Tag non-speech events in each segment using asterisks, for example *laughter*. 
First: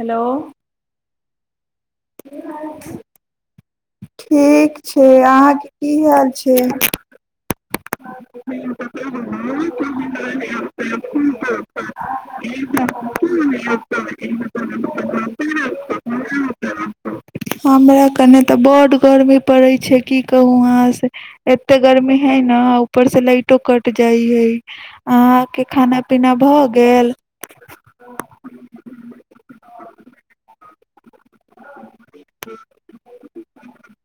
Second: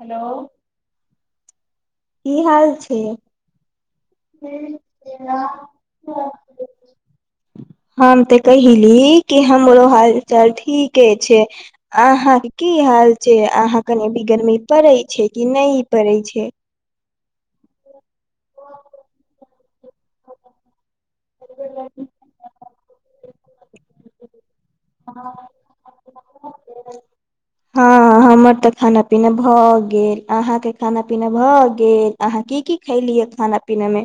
hello की हाल छै ठीक छै अहाँके की हाल छै ह हम तऽ कहिली कि हमरो हाल चाल ठीके छै अहाँके की हाल छै अहा कनि बिगरमी पड़ै छै कि नहि पड़ै छै हमरा कने तऽ बड गर्मी पड़ै छै की कहू वहाँ से एते गर्मी है न सिलइटो कट जाइ है अहाँ के खाना पीना भऽ गेल हँ हमर तऽ खाना पीना भऽ गेल अहाँके क ा पीना भऽ गेल अहाँ की की खैलियै खाना पीना मे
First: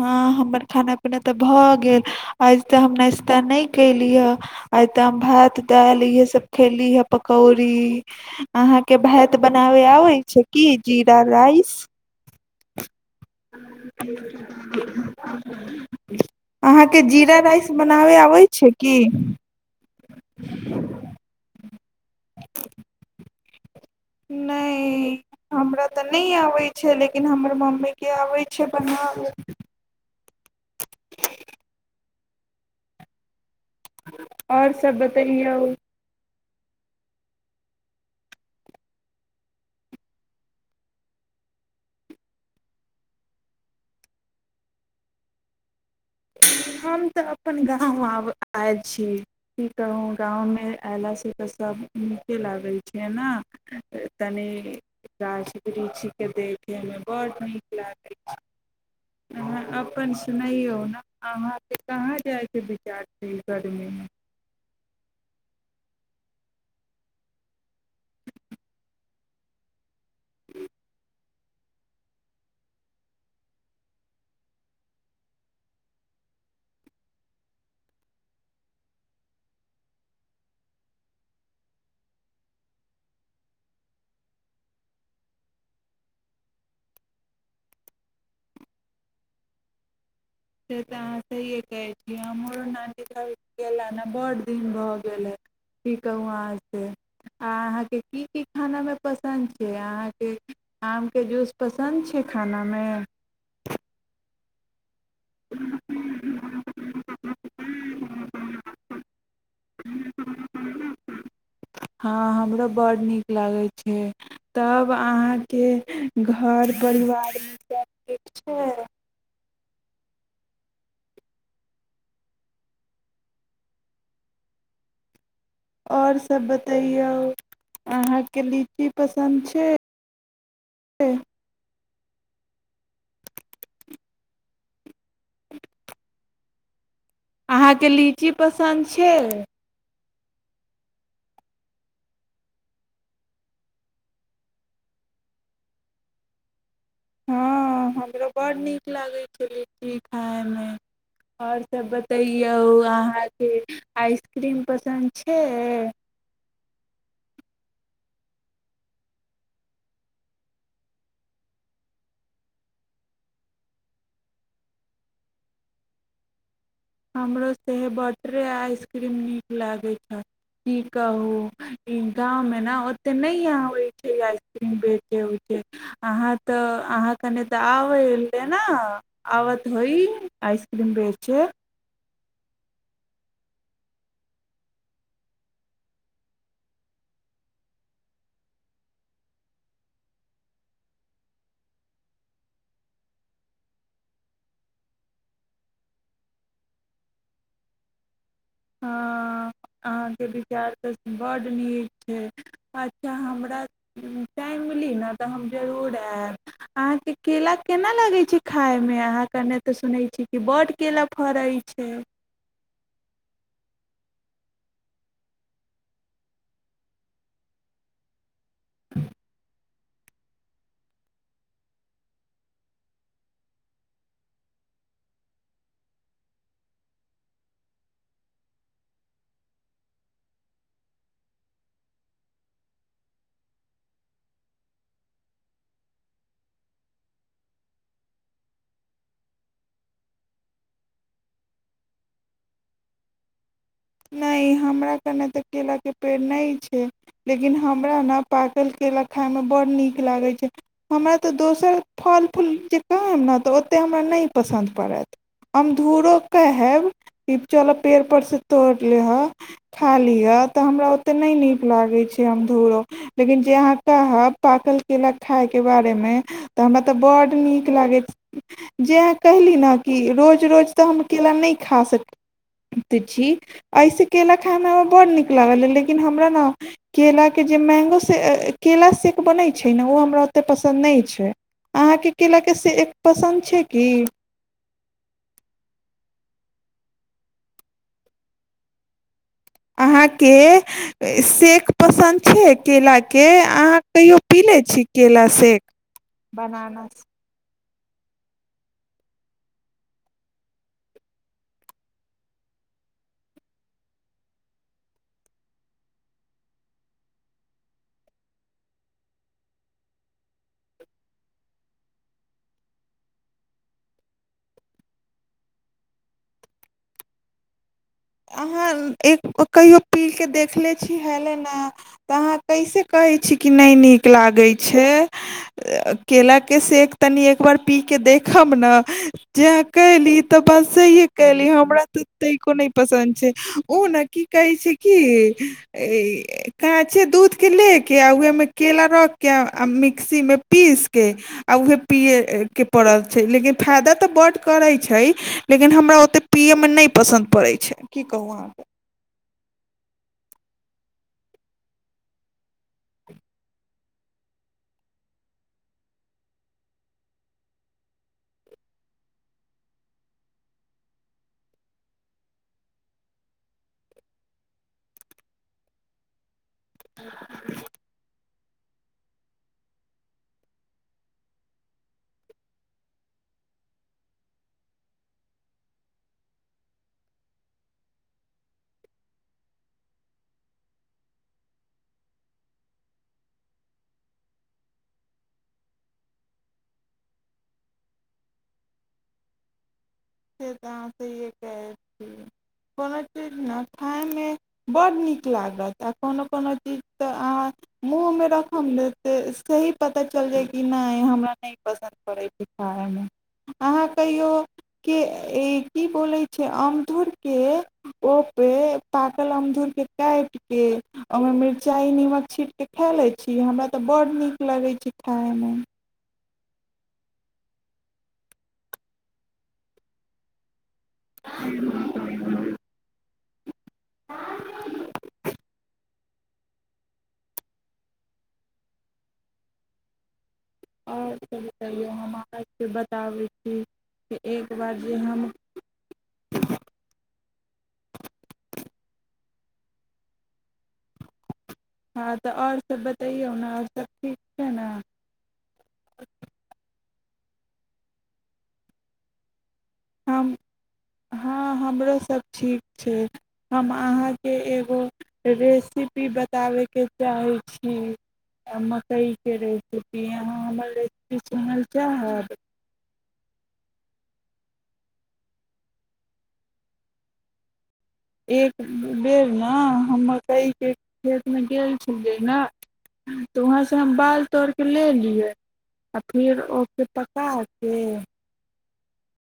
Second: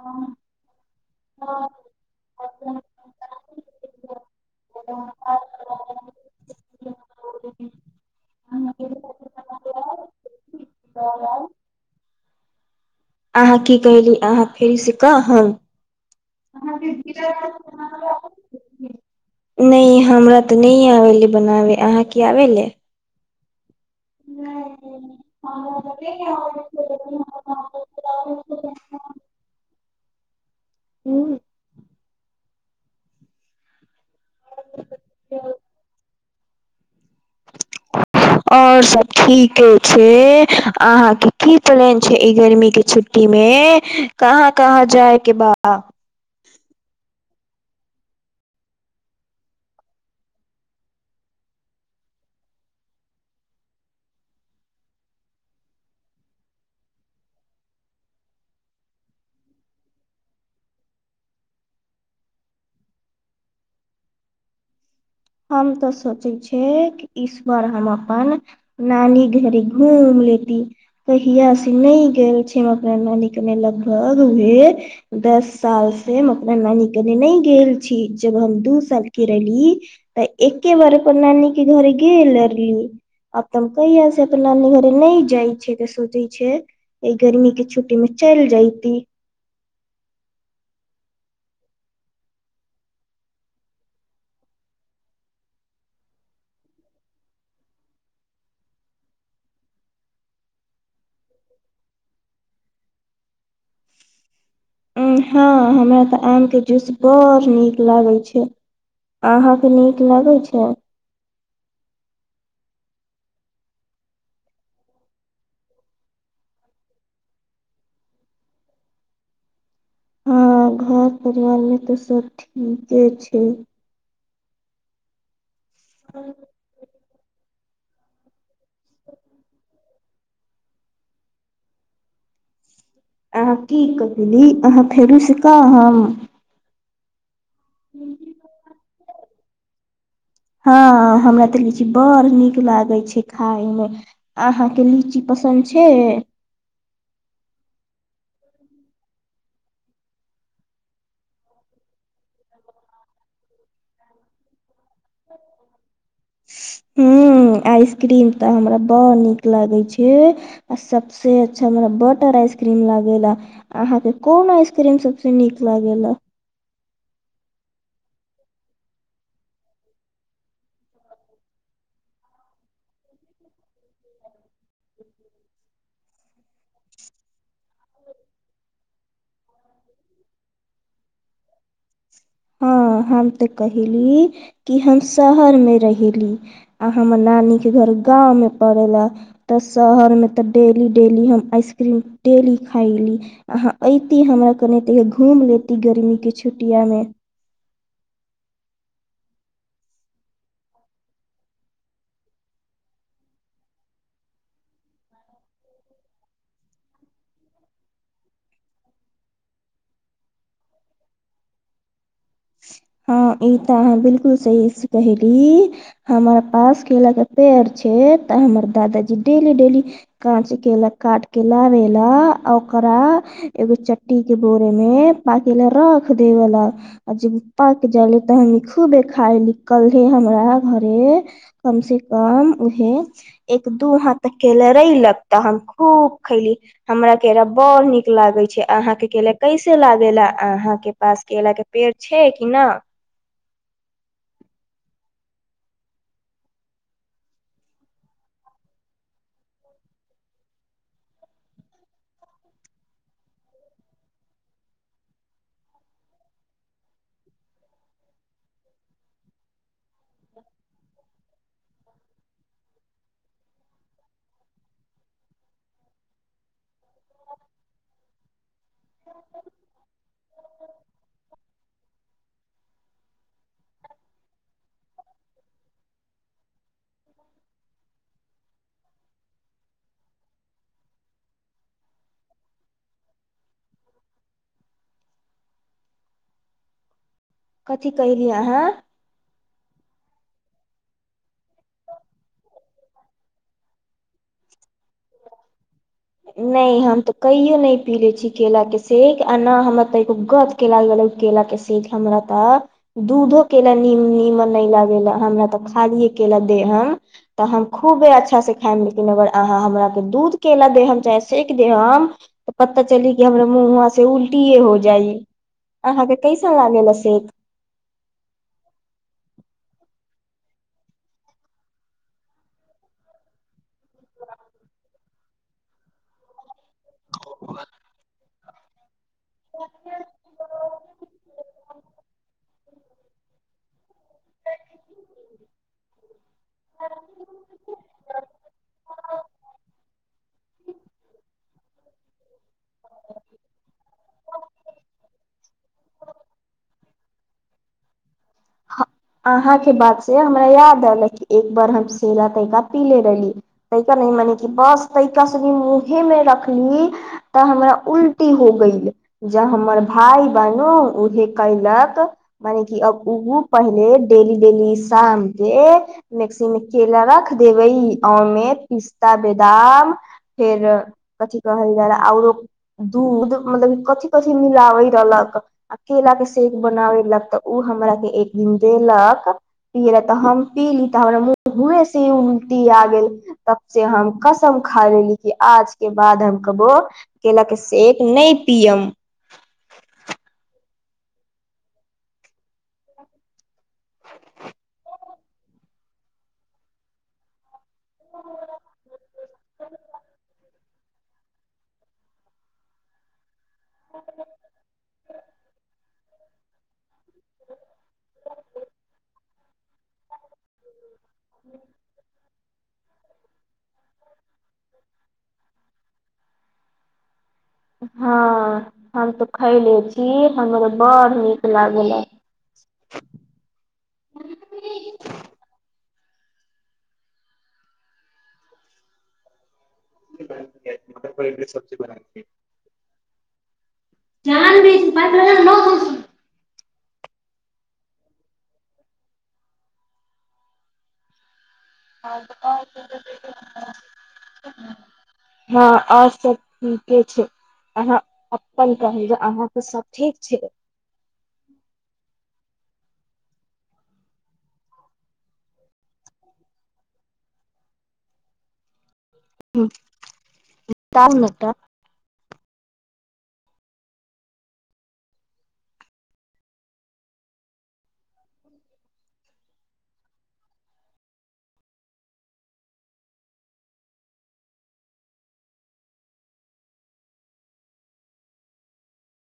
हँ हमर खाना अपना तऽ भऽ गेल आइ तऽ अहाँ हम नाश्ता नहि कयली हे आइ तऽ हम भात दालि इएहसभ खयली हे पकौड़ी अहाँके भात बनाबय आबै छै की जीरा राइस अहाँ की कहली अहाँ फेरसँ कहब अहाँके जीरा राइस बनाबे आबै छै की नहि हमरा तऽ नहि आबले बनाबे अहाँ की आबै ले नहि हमरा तऽ नहि आबै छै लेकिन हमर मम्मीके आबै छै बनाब ह्म आओर सब बतैयए आओर सब ठीके छै अहाँके की प्लान छै ई गर्मीे छुट्टी मे कहाँ कहाँ जायके बाब हम तऽ अपन गाँव आब आयल छी की कहू गाँवमे अयलासँ तऽ सभ नीके लागैत छै ने तनि गाछ वृक्षके देखयमे बड नीक लागैत छै अाँ अपन सुनैयौ ने अहाँके कहाँ जाइके विचार छै गर्मीमे हम तऽ सोचे छ कि ईस्वर हम अपन नानी घड़ी ह लेी क हया से नहि गेल छी हम अपना नानी कने लगभग उह दस साल से हम अपना नानी कने नहि गेल छी जब हम दू सालके रहलली तऽ एके बार अपन नानी के घरे गेल अली आब तऽ हम कहिया से अपन नानी घरे नहि जाय छै तऽ सोचे छै ई गर्मी के छुट्टी में चलि जयती से तऽ अहाँ सहिए कहै छी हमरो नानीसभ गेलनि ह बड़ दिन भऽ गेल हए की कहू अहाँसँ आ अहाँके की की खानामे पसन्द छै अहाँके आमके जूस पसन्द छै खानामे हँ हमरा तऽ आमके जूस बड़ नीक लागैत छै अहाँके नीक लगैत छै ब्ड़ड नीक लागै छै तब अहाँके घर परिवार ईसभ ठीक छै हँ घर परिवार मे तऽ सब ठीके छै आओर सभ बतैयौ अहाँके लीची पसन्द छै अहाँ की कही अहाँ फेरो सिकब हम अहाँके लीची पसन्द छै हँ हमरा तऽ लीची बड़ नीक लागै छै खाायमे अहाँके लीची पसन्द छै हँ हमराो बडड़ नीक लागैत छै लीची खाइमे आओरसभ बतैयौ अहाँके आइसक्रीम पसन्द छै हूँ आइसक्रीम तऽ हमरा बड़ नीक लागै छै आ सभसँ अच्छा हमरा बटर आइसक्रीम लागैए अहाँके कोन आइसक्रीम सभसँ नीक लागए हमरो से बटरे आइसक्रीम नीक लागैत छै की कहू ई गाँवमे ने ओतेक नहि अबैत छै आइस बे छै अहाँ तऽ अहाँ कनि तऽ आबै एलै ने आबऽ तऽ होइ आइसक्रीम बेच हँ हम तऽ कहयली कि हम शहरमे रहेली आ हमर नानीके घर गाँवमे पड़य लए तऽ शहरमे तऽ डेली डेली हम आइसक्रीम डेली खयली अहाँ अयती हमरा कनि त घूमि लेती गर्मीके छुटियामे हँ अहाँके विचार तऽ बड्ड नीक छै अच्छा हमरा टाइम मिली ने तऽ हम जरूर आयब अहाँके केरा केना लगै छै खायमे अहाँ कने तऽ सुनै छी कि बड्ड केरा फड़ै छै ह ई तऽ अहाँ बिलकुल सही से कहली हमर पास केला के पेड़ छै तऽ हमर दादाजी डेली डेली काँच के ल काट के लाबे ला आ ओकरा एगो चट्टी के भोरे मे पाकी ले रख देवेला आ जे पक जायले तहनी खूबे खायली कल्हे हमरा घरे कम से कम उहे एक दू हाथ केेला रेलक तऽ हम खूब खैली हमरा केरा बड़ नीक लागे छै अहााँ के केेला कैसे लागेेला अहााँ के पास केरा के पेड़ छै ई ना नहि हमरा कने तऽ केराके पेड़ नहि छै लेकिन हमरा ने पाकल केरा खाायमे बडड़ड नीक लागैत छै हमरा तऽ दोसर फल फूल जे कहब ने तऽ ओतेक हमरा नहि पसन्द पड़त हम धूुरो कहैब कि चलऽ पेड़पर सँ तोर लिहऽ ख ली य ते हमरा ओते न नी लागै छै हम दौड़ब लेकिन जे अहाँ कहब पाकल केेला खायके बारेमे तऽ हमरा तऽ बड्ड नीक लागैत जे अहाँ कहली ने कि रोज रोज तऽ हम केेला नहि खा सकैत छी एहिसँ केेला खाइमे हमरा बड्ड नीक लागल लेकिन हमरा ने केराके जे मैंगो से केेलरा सेेक बनैत छै ने ओ हमरा ओतेक पसन्द नहि छै अहाँके केरेलाके सेेक पसन्द छै की कथी कयली अहाँ अहाँके सेक पसन्द छै केराके अहाँ कहिो पी लैत छी केरा सेक नहि हम तो कहियो नहि पी ले छी केला के सेक आ न हमरा ते एगो गद के लागले केला के सेक हमरा ते दूधो केेला नीम नीमन न लागेेल हमरा ते खालीए केेला दे ह तऽ हम खूबे अच्छा से खायम लेकिन अगर अहाँ हमरा के दूध केेला दे ह चाहे सेक दे हम तऽ पता चली कि हमरा मुह वहा से उल्टीए हो जाइ अहाँके कैसन लागे सेक अहाँ एक कहियो पी कऽ देखले छी हेलै ने तऽ अहाँ कैसे कहैत छी कि नहि नीक लागैत छै केला के शेक तनि एक बार पी के देख खामना जे कली तऽ बस सहिे कली हमरा त तै कोनो पसन्द छै ओ नहि की कहै छै किी ई आ कहै छियै दूधके लए कऽ आ उएमे केरा रखि कऽ आ मिक्सीमे पीसि कऽ आ उहे पियै के पड़ल छै लेकिन फायदा तऽ बड करै छै लेकिन हमरा ओते पियै मे नहि पसन्द पड़ैत छै की अहाँके बात से हमरा याद रहलक एक बार हम सराा तरिका पीले रहली तैा ने मने कि बस तैका सेी मुँहे मे रखली तऽ हमरा उल्टी हो ग जब हमर भाय बनो उहे कयलक मने कि ओ पहिले डेली डेली शाम के ने्ट स केेला रख देबै मे पिस्ता बदाम फेर कथि कहल जाय औरो दूध मतलब कथिी कथिी मिलाबे रहलक आ केला के सेक बनाबे रहलक तऽ ओ हमरा एक दिन देलक पियल तऽ हम पीी तऽ हमरा मुह घे से उलटी आ गेल तब से हम कसम खा लेली कि आज के बाद हम कबो केलक शेक नहि पियब तऽ से अहाँसँ ईे कहैत छी कोनो चीज ने खाइमे बड्ड नीक लागत आ कोनो कोनो चीज तऽ अहाँ मुँह मे रखम देते सही पता चल जाय कि नहि हमरा नहि पसन्द पड़ै छै खाइमे अहाँ कहियौ के ई की बोले छै अमदुर के ओपे प कल अमदुरके काटिके ओमे मिर्चाइ निमक छिटके खा लैत छी हमरा तऽ बड्ड नीक लगैत छै खाायमे हँ हम तो खैले छी हमर बड़ नीक लाग *inaudible* आओर सभतैयौ हम अाँके बताबै छी कि एक बार जे हम हँ तऽ आओर सब बतैयौ ने आओर सब ठीक छै ने हँ आ सब के छै अहाँ अपन कहू जे अहाँ त सब ठीक हम छै हँ हमरो सब ठीक छै हम अहाँके एगो रेसिपी बताबैके चाहै छी म सहके रेसिपी अहाँ हमर बताउ रेसिपी ने तऽ सुनै लए चाहब एक बेर ने हम मक्कइके खेतमे गेल छलियै ने तऽ वहाँसँ हम बाल तोड़ि कऽ लियै आ फेर ओके पका कऽ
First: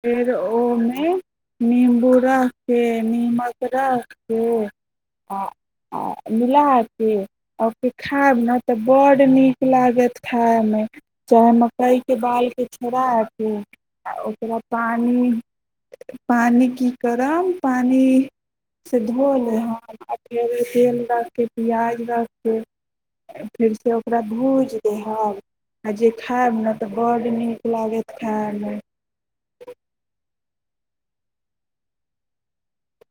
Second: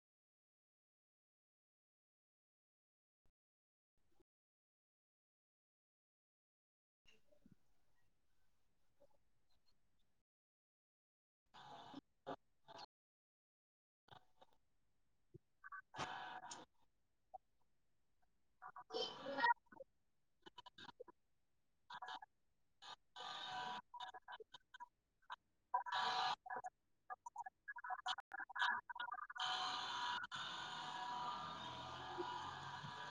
फेर ओहिमे निम्बू रख कऽ निमक रखि कऽ आ आ मिला कऽ आ ओकर खायब ने तऽ बड्ड नीक लागत खायायमे चाहे मक्कइके बालकेँ छोड़ा कऽ आ ओकरा पानि पानि की करब पानिसँ धो लहब आ फेर तेल राखि कऽ पियाज राखि कऽ फेरसँ ओकरा भूजि दहब आ जे खायब ने तऽ बड्ड नीक लागत खायमे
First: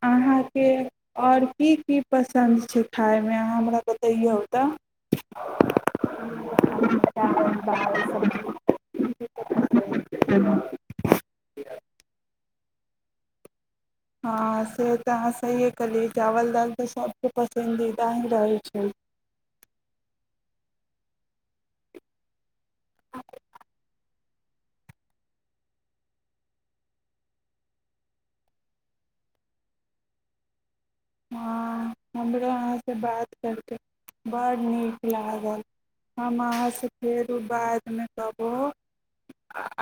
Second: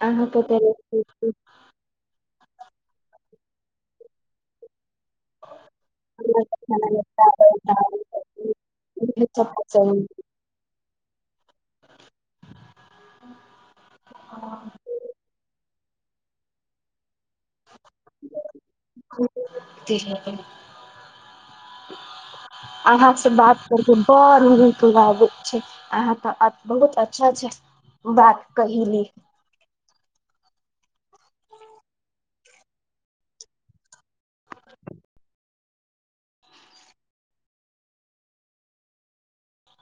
अहाँके आओर की की पसन्द छै खाायमे अहाँ हमरा बताैयए होत च *inaudible* हँ से तऽ सही कहली चावल दालि तऽ सब के पसन्दीद रहै छै अहाँ से बात करके बड़ नीक लागैत छै अहाँके बहुत अच्छा छै बात कहि ली हँ हमरो अहाँसँ बात करि कऽ ब्ड़ड नीक लागल हम अहाँसँ फेरो बादमे कहबहु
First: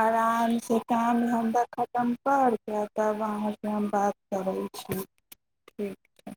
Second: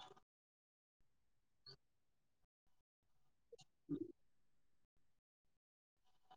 आरामसँ काम हमरा खतम कर जाय तब अहाँसँ हम बात करै छी ठीक छै